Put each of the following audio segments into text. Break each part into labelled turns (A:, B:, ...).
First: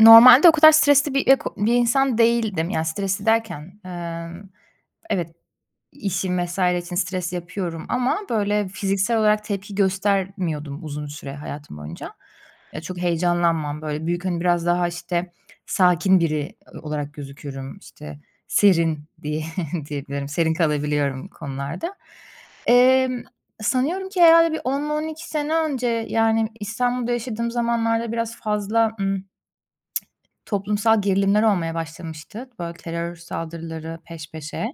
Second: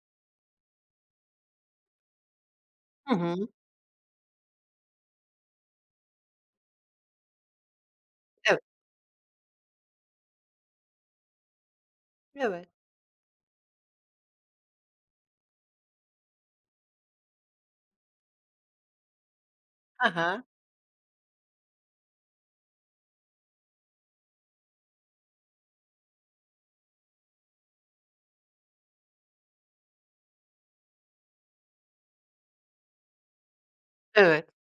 A: Normalde o kadar stresli bir insan değildim. Yani
B: Hı
A: stresli
B: hı.
A: derken, evet, işim vs. için stres yapıyorum ama
B: Evet,
A: böyle fiziksel olarak tepki göstermiyordum uzun süre hayatım boyunca.
B: evet.
A: Ya, çok heyecanlanmam, böyle büyük, hani, biraz daha, işte, sakin biri olarak gözüküyorum işte, serin diye
B: He
A: diyebilirim.
B: he.
A: Serin kalabiliyorum konularda. Emm, sanıyorum ki herhalde bir 10-12 sene önce, yani, İstanbul'da yaşadığım zamanlarda biraz fazla. Toplumsal gerilimler olmaya başlamıştı, böyle terör saldırıları peş
B: Evet.
A: peşe.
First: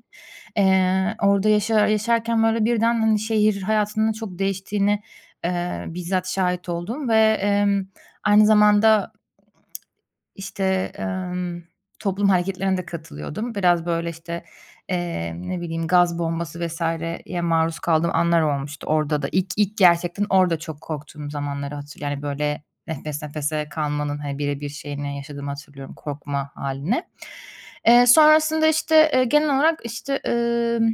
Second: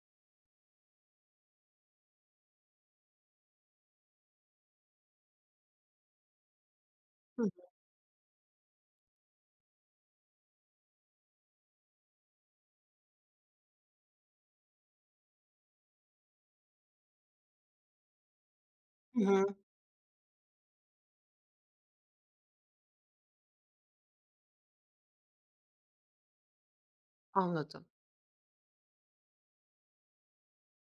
A: Orada yaşarken böyle birden, hani, şehir hayatının çok değiştiğini, bizzat şahit oldum ve,
B: Hı hı.
A: aynı zamanda işte, toplum hareketlerine de katılıyordum. Biraz, böyle, işte, ne bileyim, gaz bombası vs.ye maruz kaldığım anlar olmuştu
B: Hı
A: orada da.
B: hı.
A: İlk gerçekten orada çok korktuğum zamanları hatırlıyorum. Yani, böyle, nefes nefese kalmanın, hani, bire bir şeyini yaşadığımı hatırlıyorum, korkma hâlini.
B: Anladım.
A: Sonrasında, işte, genel olarak, işte,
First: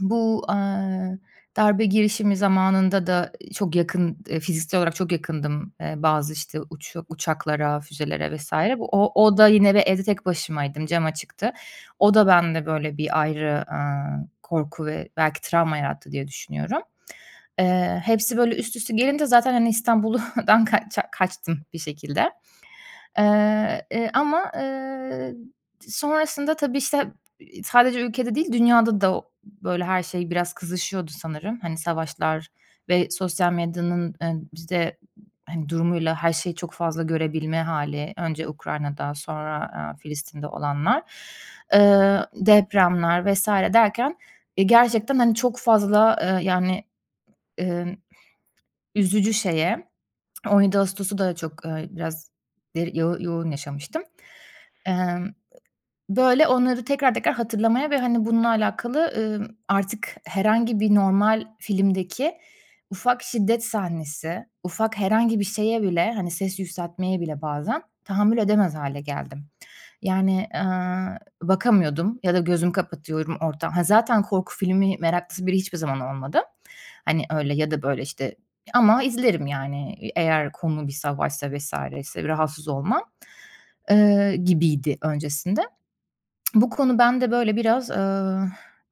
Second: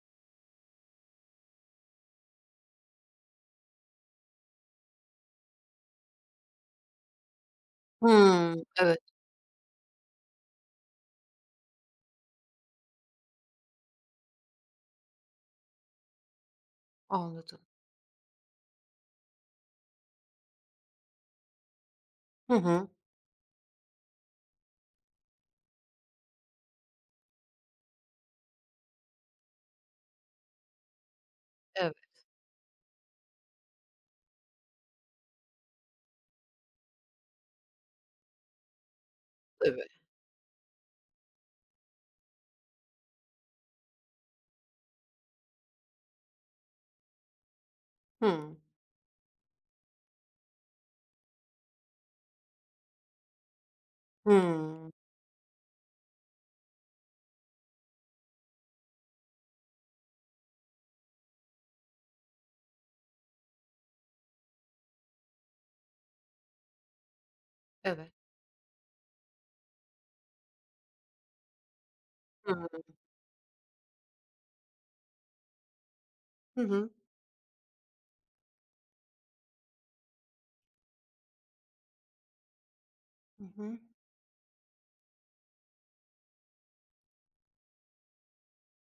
A: bu, darbe girişimi zamanında da, çok yakın, fiziksel olarak çok yakındım, bazı, işte, uçaklara, füzelere
B: Hımm.
A: vesaire. Bu
B: Evet,
A: o da yine ve evde tek başımaydım, cam açıktı. O da bende, böyle, bir ayrı, korku ve belki travma yarattı diye düşünüyorum.
B: anladım.
A: Hepsi böyle üst üste gelince zaten, hani, İstanbul'dan kaçtım bir şekilde.
B: Hı hı.
A: Ama, sonrasında tabii, işte, sadece ülkede değil dünyada da o böyle her şey biraz kızışıyordu sanırım. Hani,
B: Evet,
A: savaşlar ve sosyal medyanın, bize, hani, durumuyla her şeyi çok fazla görebilme hâli. Önce Ukrayna'da sonra,
B: tabii.
A: Filistin'de olanlar, depremler vs. derken, gerçekten, hani, çok fazla, yani, eee,
B: Hımm.
A: üzücü şeye 17 Ağustos'u da çok, biraz deri yo yoğun yaşamıştım.
B: Hımm.
A: Emm, Böyle, onları tekrar tekrar hatırlamaya ve, hani, bununla alakalı, artık herhangi bir normal filmdeki ufak şiddet sahnesi, ufak herhangi bir şeye bile, hani, ses yükseltmeye bile bazen
B: Evet.
A: tahammül edemez hâle geldim. Yani, bakamıyordum ya da
B: Hı hı.
A: gözümü kapatıyorum ortam. Ha, zaten korku filmi meraklısı biri hiçbir zaman olmadım.
B: Hı hı.
A: Hani, öyle ya da böyle, işte, ama izlerim, yani, eğer konu bir savaşsa vs.'yse rahatsız olmam,
B: Hı hı.
A: gibiydi öncesinde. Bu konu bende böyle biraz,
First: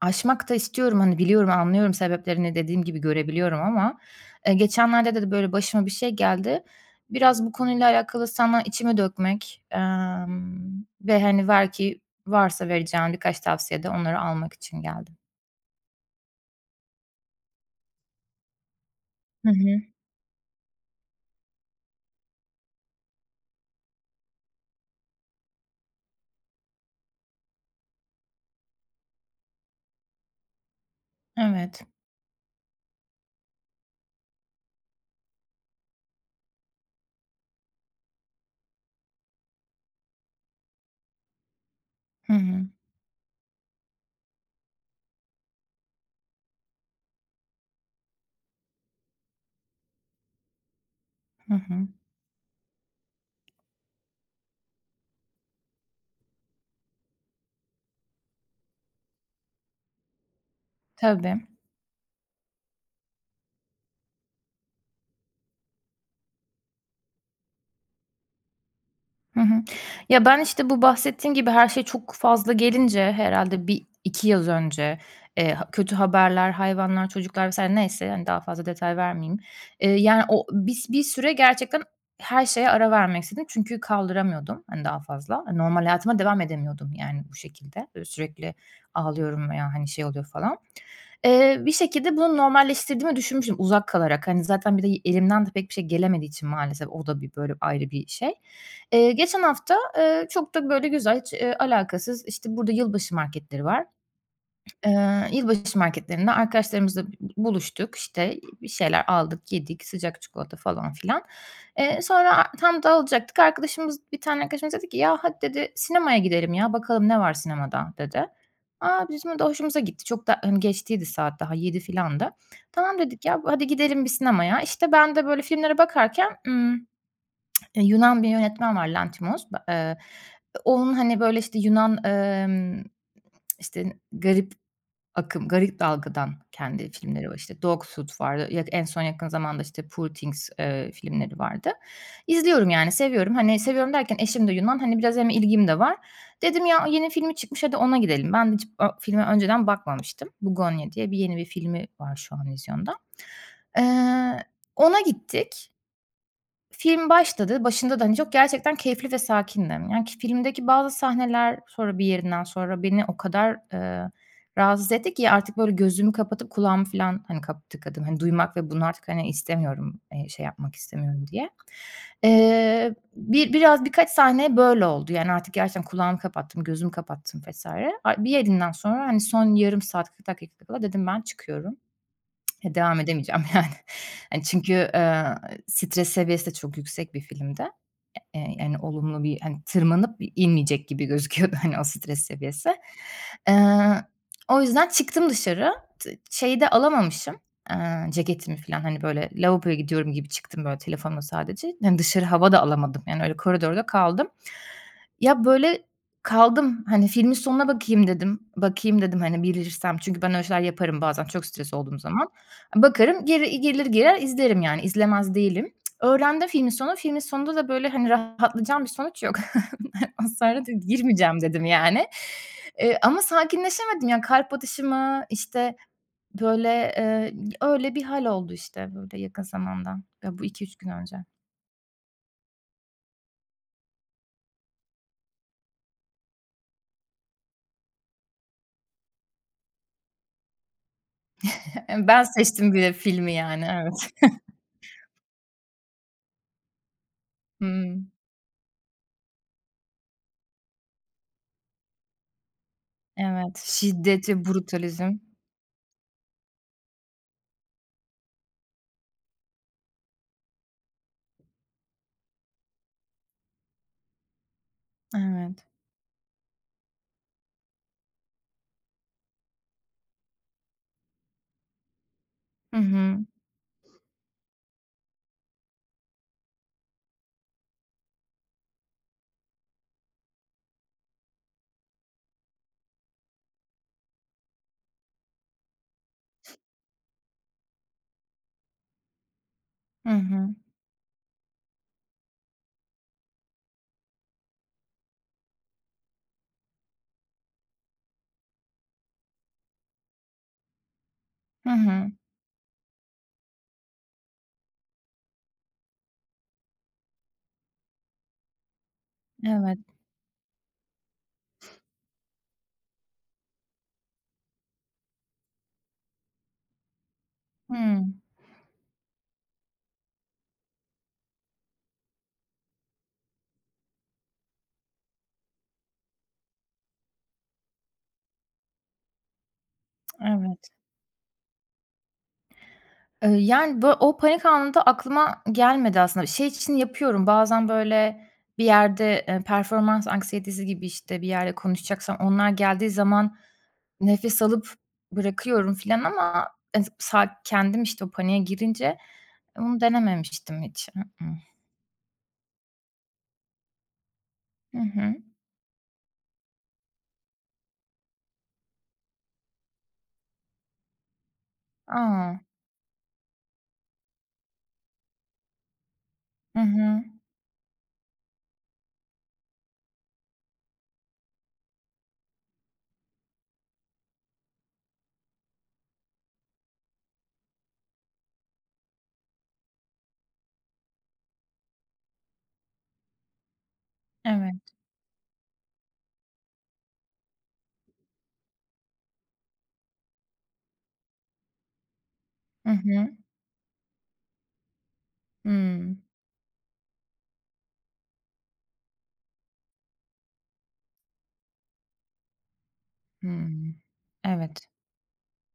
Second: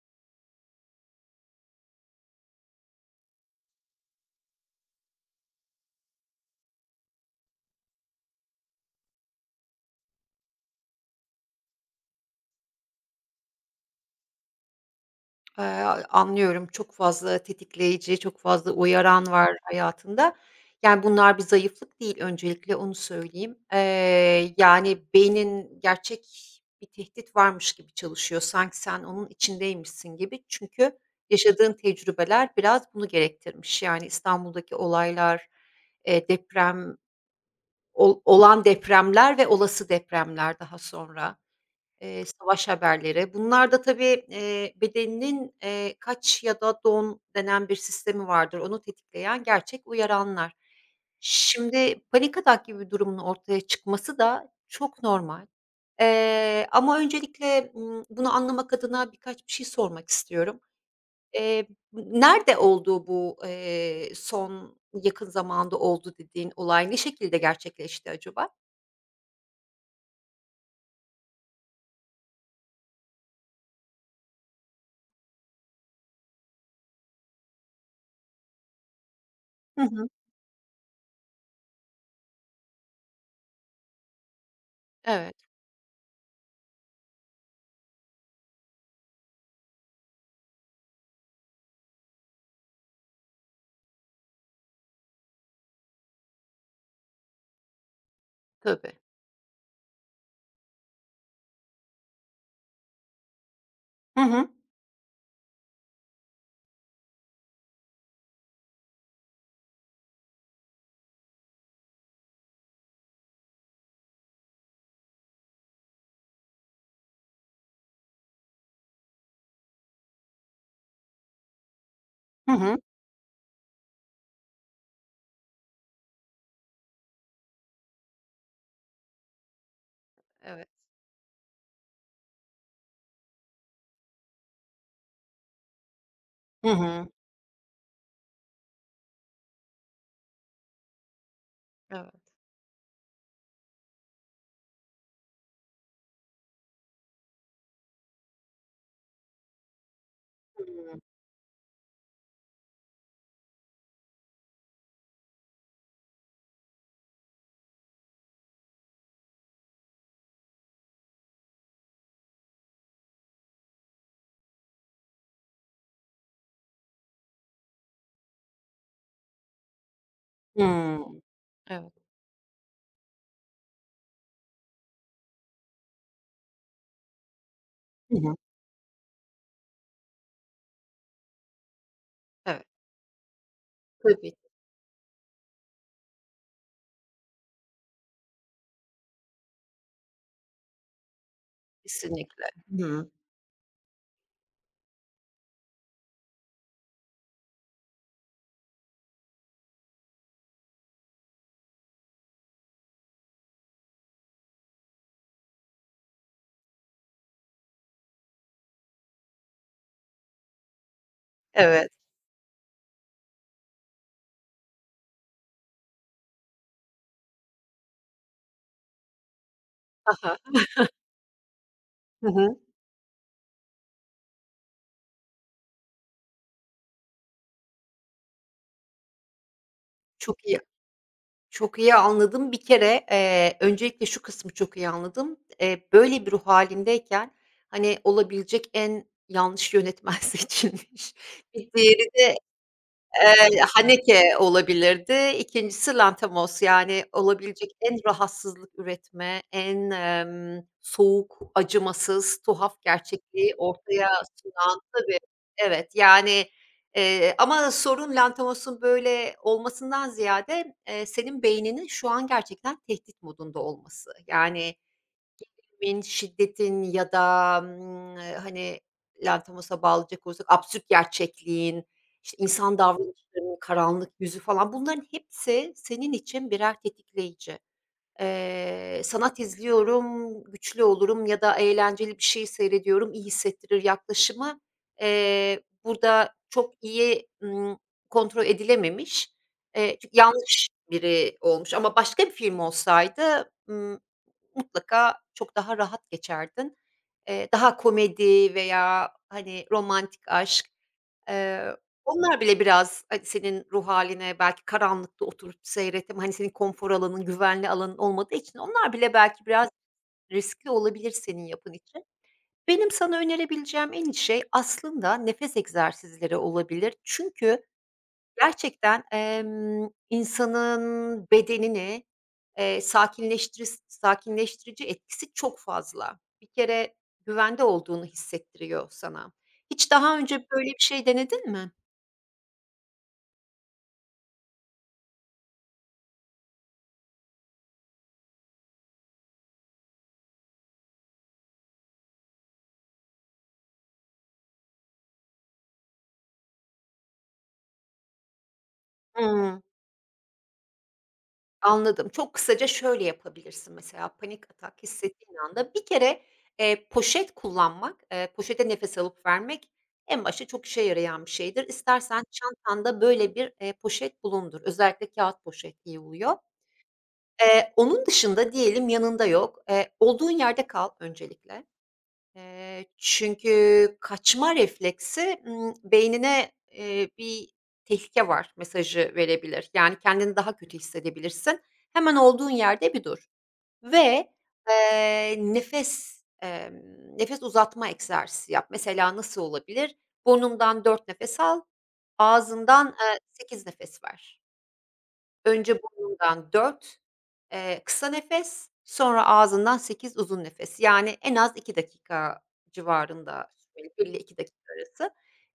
A: aşmak da istiyorum. Hani, biliyorum, anlıyorum sebeplerini, dediğim gibi görebiliyorum ama, geçenlerde de böyle başıma bir şey geldi. Biraz bu konuyla alakalı sana içimi dökmek, ve, hani, ver ki varsa vereceğim birkaç tavsiyede onları almak için geldim.
B: Eee, Anlıyorum. Çok fazla tetikleyici, çok fazla uyaran
A: Hı
B: var
A: hı.
B: hayatında. Yani, bunlar bir zayıflık değil, öncelikle onu söyleyeyim. Yani, beynin gerçek bir tehdit varmış gibi çalışıyor. Sanki sen onun içindeymişsin gibi. Çünkü yaşadığın
A: Evet.
B: tecrübeler biraz bunu gerektirmiş. Yani, İstanbul'daki olaylar, deprem, olan depremler ve olası depremler daha sonra.
A: Hı hı.
B: Savaş haberleri. Bunlar da tabii, bedeninin, kaç ya da don denen bir sistemi vardır. Onu tetikleyen gerçek uyaranlar.
A: Hı hı.
B: Şimdi panik atak gibi bir durumun ortaya çıkması da çok normal. Ama öncelikle, bunu anlamak adına birkaç bir şey sormak istiyorum.
A: Tabii.
B: Eee, Nerede oldu bu, son yakın zamanda oldu dediğin olay? Ne şekilde gerçekleşti acaba?
A: Hı hı. Ya, ben, işte, bu bahsettiğim gibi her şey çok fazla gelince herhalde bir iki yıl önce, ha kötü haberler, hayvanlar, çocuklar vesaire neyse, yani daha fazla detay vermeyeyim.
B: Hı hı.
A: Yani, o bir süre gerçekten her şeye ara vermek istedim çünkü kaldıramıyordum, hani, daha
B: Evet,
A: fazla. Hani, normal hayatıma devam edemiyordum, yani, bu şekilde. Böyle, sürekli ağlıyorum veya, hani, şey oluyor falan. Bir şekilde bunu normalleştirdiğimi düşünmüştüm uzak kalarak. Hani, zaten bir de elimden de pek bir şey gelemediği için maalesef o da bir, böyle, ayrı bir şey.
B: tabii.
A: Geçen hafta, çok da böyle güzel, hiç, alakasız, işte, burada yılbaşı marketleri var.
B: Hı hı.
A: Yılbaşı marketlerinde arkadaşlarımızla buluştuk, işte, bir şeyler aldık, yedik, sıcak çikolata falan filan. Sonra tam dağılacaktık. Arkadaşımız, bir tane arkadaşımız dedi ki, "Ya, hadi" dedi, "sinemaya gidelim ya, bakalım ne var sinemada?" dedi. A, bizim de hoşumuza gitti. Çok da, hani, geçtiydi saat daha 7 filandı.
B: Hı hı.
A: "Tamam" dedik, "Ya, hadi gidelim bir sinemaya." İşte, ben de böyle filmlere bakarken, Yunan bir yönetmen var, Lanthimos. Ba
B: Evet.
A: onun, hani, böyle, işte, Yunan, işte, garip akım, garip dalgadan
B: Hı
A: kendi
B: hı.
A: filmleri var. İşte, Dogtooth vardı. Ya en son yakın zamanda, işte, Poor Things, filmleri vardı.
B: Evet.
A: İzliyorum, yani, seviyorum. Hani, seviyorum derken eşim de Yunan. Hani, biraz hem ilgim de var. Dedim, "Ya, yeni filmi çıkmış, hadi ona gidelim." Ben de hiç o filme önceden bakmamıştım. Bugonya
B: Hımm.
A: diye bir yeni bir filmi var şu an vizyonda. Eee, ona gittik. Film başladı. Başında da, hani, çok gerçekten keyifli ve sakindim. Yani, ki filmdeki bazı sahneler sonra bir yerinden sonra beni o kadar, rahatsız etti ki artık böyle gözümü kapatıp kulağımı falan, hani, kap tıkadım. Hani, duymak ve bunu artık, hani, istemiyorum, şey yapmak
B: Hımm.
A: istemiyorum diye.
B: Evet.
A: Biraz birkaç sahne böyle oldu. Yani, artık gerçekten kulağımı kapattım, gözümü kapattım vs.
B: Hı
A: A bir
B: hı.
A: yerinden sonra, hani, son yarım saat, 40 dakika kala dedim ben çıkıyorum.
B: Evet.
A: He, devam edemeyeceğim yani.
B: Tabii,
A: Hani, çünkü, stres seviyesi de çok yüksek bir filmde. Yani, olumlu bir, hani, tırmanıp inmeyecek gibi gözüküyordu, hani, o stres
B: kesinlikle.
A: seviyesi.
B: Hı.
A: Eee, o yüzden çıktım dışarı. Şeyi de alamamışım, ceketimi falan, hani, böyle lavaboya gidiyorum gibi çıktım böyle telefonla sadece. Yani dışarı hava da alamadım. Yani, öyle koridorda kaldım. Ya, böyle kaldım, hani, filmin sonuna bakayım dedim. Bakayım dedim, hani, bilirsem çünkü ben öyle şeyler yaparım bazen çok stres
B: Evet.
A: olduğum zaman. Bakarım, geri gelir girer izlerim, yani, izlemez değilim. Öğrendim filmin sonunu. Filmin sonunda da, böyle, hani, rahatlayacağım bir sonuç yok.
B: Ha ha.
A: Israrla da girmeyeceğim dedim, yani.
B: Hı hı.
A: Ama sakinleşemedim. Yani, kalp atışımı, işte, böyle, eee, öyle bir hâl oldu, işte, böyle, yakın zamanda. Ya,
B: Çok
A: bu
B: iyi
A: iki üç gün önce.
B: Çok iyi anladım. Bir kere, öncelikle şu kısmı çok iyi anladım. Böyle bir ruh hâlindeyken, hani, olabilecek en yanlış yönetmen seçilmiş. Bir diğeri
A: Ben
B: de
A: seçtim bir de filmi, yani. Evet.
B: Haneke olabilirdi. İkincisi Lanthimos. Yani olabilecek en
A: Hımm.
B: rahatsızlık üretme, en, soğuk, acımasız, tuhaf gerçekliği
A: Evet.
B: ortaya
A: Şiddet ve
B: sunan.
A: brutalizm.
B: Tabii, evet, yani, ama sorun Lanthimos'un böyle olmasından ziyade, senin beyninin şu an gerçekten tehdit modunda olması. Yani
A: Evet.
B: filmin, şiddetin ya da, hani, Lanthimos'a bağlayacak olursak absürt gerçekliğin, işte,
A: Hı
B: insan
A: hı.
B: davranışlarının karanlık yüzü falan, bunların hepsi senin için birer tetikleyici. Sanat izliyorum, güçlü olurum ya da eğlenceli bir şey seyrediyorum, iyi hissettirir yaklaşımı, burada çok iyi, kontrol edilememiş.
A: Hı
B: Çünkü
A: hı.
B: yanlış biri olmuş, ama başka bir film olsaydı, mutlaka çok daha rahat geçerdin. Daha komedi veya, hani, romantik aşk,
A: Hı hı.
B: onlar bile biraz, hani, senin ruh haline, belki karanlıkta oturup seyretme, hani, senin konfor alanın, güvenli alanın olmadığı için onlar bile belki biraz
A: Evet.
B: riskli olabilir senin yapın için. Benim sana önerebileceğim en iyi şey aslında nefes egzersizleri olabilir. Çünkü
A: Hımm.
B: gerçekten, insanın bedenini, sakinleştirici etkisi çok fazla. Bir kere güvende olduğunu hissettiriyor sana. Hiç daha önce böyle
A: Evet.
B: bir şey denedin mi?
A: Yani, o panik anında aklıma gelmedi aslında. Şey için yapıyorum, bazen, böyle, bir yerde, performans anksiyetesi gibi, işte, bir yerde konuşacaksam onlar geldiği zaman nefes alıp bırakıyorum filan ama ez sa kendim, işte, o paniğe girince
B: Hıı.
A: onu denememiştim hiç. I ıh.
B: Anladım. Çok kısaca şöyle yapabilirsin mesela: panik
A: Hı
B: atak
A: hı.
B: hissettiğin anda bir kere, poşet kullanmak, poşete nefes alıp vermek en başta çok işe yarayan bir şeydir. İstersen
A: A!
B: çantanda böyle bir, poşet bulundur. Özellikle kağıt poşet iyi oluyor.
A: Hı hı.
B: Onun dışında diyelim yanında yok. Olduğun yerde kal öncelikle. Çünkü kaçma refleksi, beynine, bir tehlike var mesajı verebilir. Yani, kendini daha kötü hissedebilirsin. Hemen olduğun yerde bir dur ve,
A: Evet.
B: nefes, nefes uzatma egzersizi yap. Mesela nasıl olabilir? Burnundan 4 nefes al,
A: Hı
B: ağzından,
A: hı.
B: 8 nefes ver. Önce
A: Hımm.
B: burnundan 4 kısa nefes, sonra ağzından 8 uzun nefes. Yani en az 2 dakika civarında
A: Hımm.
B: sürmeli, 1 ile 2
A: Evet.
B: dakika arası.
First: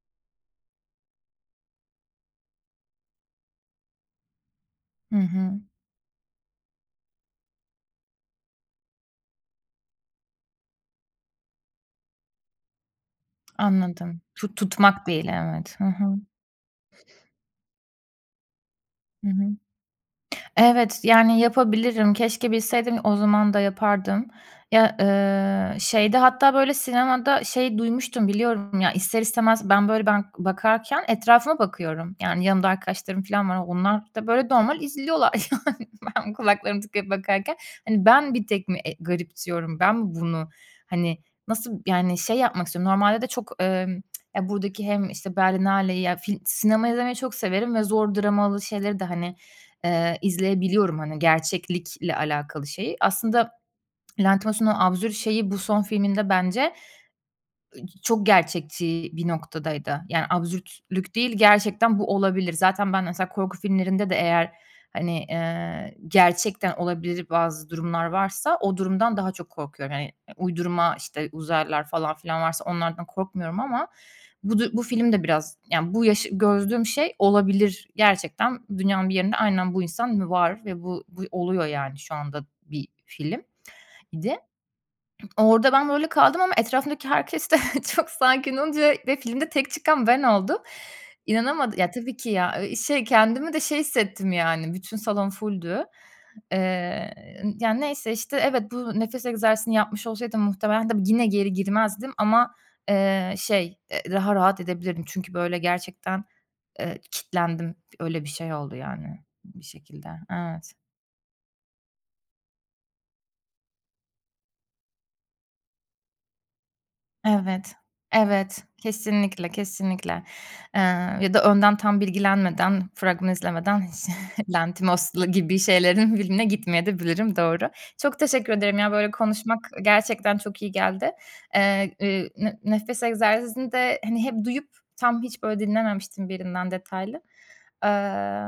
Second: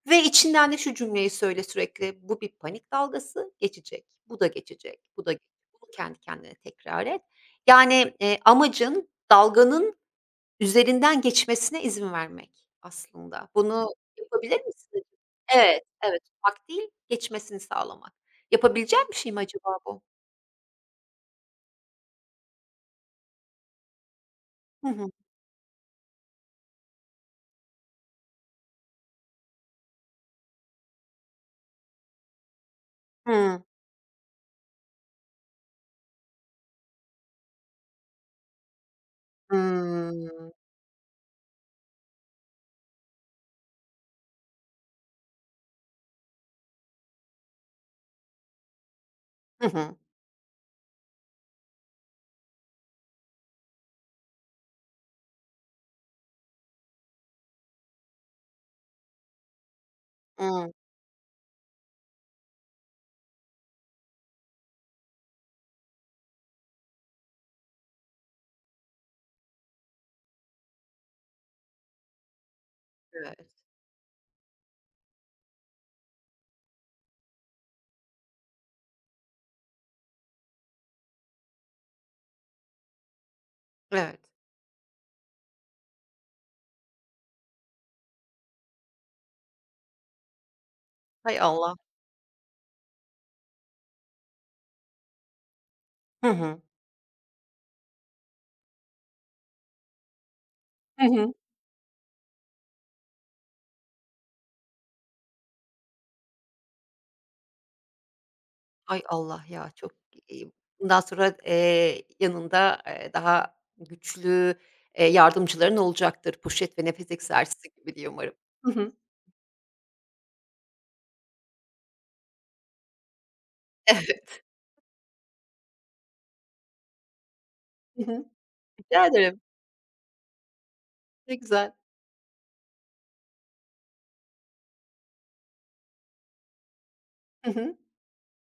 B: Ve içinden de şu cümleyi söyle sürekli: "Bu bir panik dalgası, geçecek. Bu da geçecek.
A: Hı
B: Bu da
A: hı.
B: geçecek." Bunu kendi kendine tekrar et. Yani, amacın dalganın üzerinden geçmesine izin vermek aslında. Bunu
A: Anladım. Tu
B: yapabilir misin?
A: tutmak değil, evet.
B: Evet,
A: Hı hı.
B: evet, tutmak değil, geçmesini sağlamak. Yapabileceğim bir
A: Hı
B: şey mi
A: hı.
B: acaba bu?
A: Evet, yani yapabilirim. Keşke bilseydim o zaman da yapardım.
B: Hı
A: Ya,
B: hı.
A: şeyde hatta böyle sinemada şey duymuştum biliyorum ya, ister istemez ben böyle ben bakarken etrafıma bakıyorum. Yani yanımda arkadaşlarım falan var.
B: Hıı.
A: Onlar da böyle normal izliyorlar yani. Ben kulaklarımı tıkayıp bakarken hani ben bir tek mi, garipsiyorum? Ben mi bunu
B: Hımm.
A: hani nasıl yani şey yapmak istiyorum. Normalde de çok, ya buradaki hem işte Berlinale'yi ya sinema izlemeyi çok severim ve zor dramalı şeyleri de hani
B: Hı hı.
A: İzleyebiliyorum, hani, gerçeklikle alakalı şeyi. Aslında Lanthimos'un o absürt şeyi bu son filminde bence, çok gerçekçi bir noktadaydı. Yani
B: Hıı.
A: absürtlük değil, gerçekten bu olabilir. Zaten ben mesela korku filmlerinde de eğer, hani, gerçekten olabilir bazı durumlar varsa o durumdan daha çok korkuyorum. Yani, uydurma, işte, uzaylılar falan filan varsa onlardan
B: Evet,
A: korkmuyorum ama bu film de biraz, yani, bu yaşı gördüğüm şey olabilir. Gerçekten dünyanın bir yerinde aynen bu insan var ve bu oluyor, yani, şu anda bir filmdi.
B: evet.
A: Orada ben böyle kaldım ama etrafımdaki herkes de çok sakin olunca ve filmde tek çıkan ben oldum.
B: Hay Allah.
A: İnanamadı ya, tabii ki ya, şey, kendimi de şey hissettim yani, bütün salon fulldü.
B: Hı hı.
A: Eee, yani, neyse, işte, evet, bu nefes egzersizini yapmış olsaydım muhtemelen tabii
B: Hı
A: yine
B: hı.
A: geri girmezdim ama, şey, daha rahat edebilirdim. Çünkü böyle gerçekten, kilitlendim. Öyle bir şey oldu
B: Hay
A: yani
B: Allah
A: bir
B: ya, çok,
A: şekilde.
B: iii,
A: Evet.
B: bundan sonra, yanında, daha güçlü, yardımcıların olacaktır. Poşet ve nefes egzersizi
A: Evet,
B: gibi, diye umarım.
A: evet.
B: Hı hı.
A: Kesinlikle, kesinlikle. Eee, ya da önden tam bilgilenmeden, fragman izlemeden hiç
B: Evet.
A: Lantimos'la gibi şeylerin filmine gitmeye de bilirim. Doğru.
B: Hı
A: Çok
B: hı.
A: teşekkür ederim ya,
B: Rica
A: böyle
B: ederim.
A: konuşmak gerçekten çok iyi geldi.
B: Ne güzel.
A: Nefes egzersizini de, hani, hep duyup tam hiç böyle dinlememiştim birinden detaylı.
B: Hı hı.
A: Eee,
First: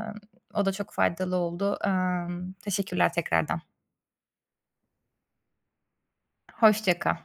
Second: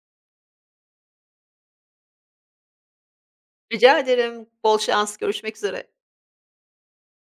A: o da çok faydalı oldu. Teşekkürler tekrardan.
B: Rica ederim. Bol şans. Görüşmek üzere.
A: Hoşça kal.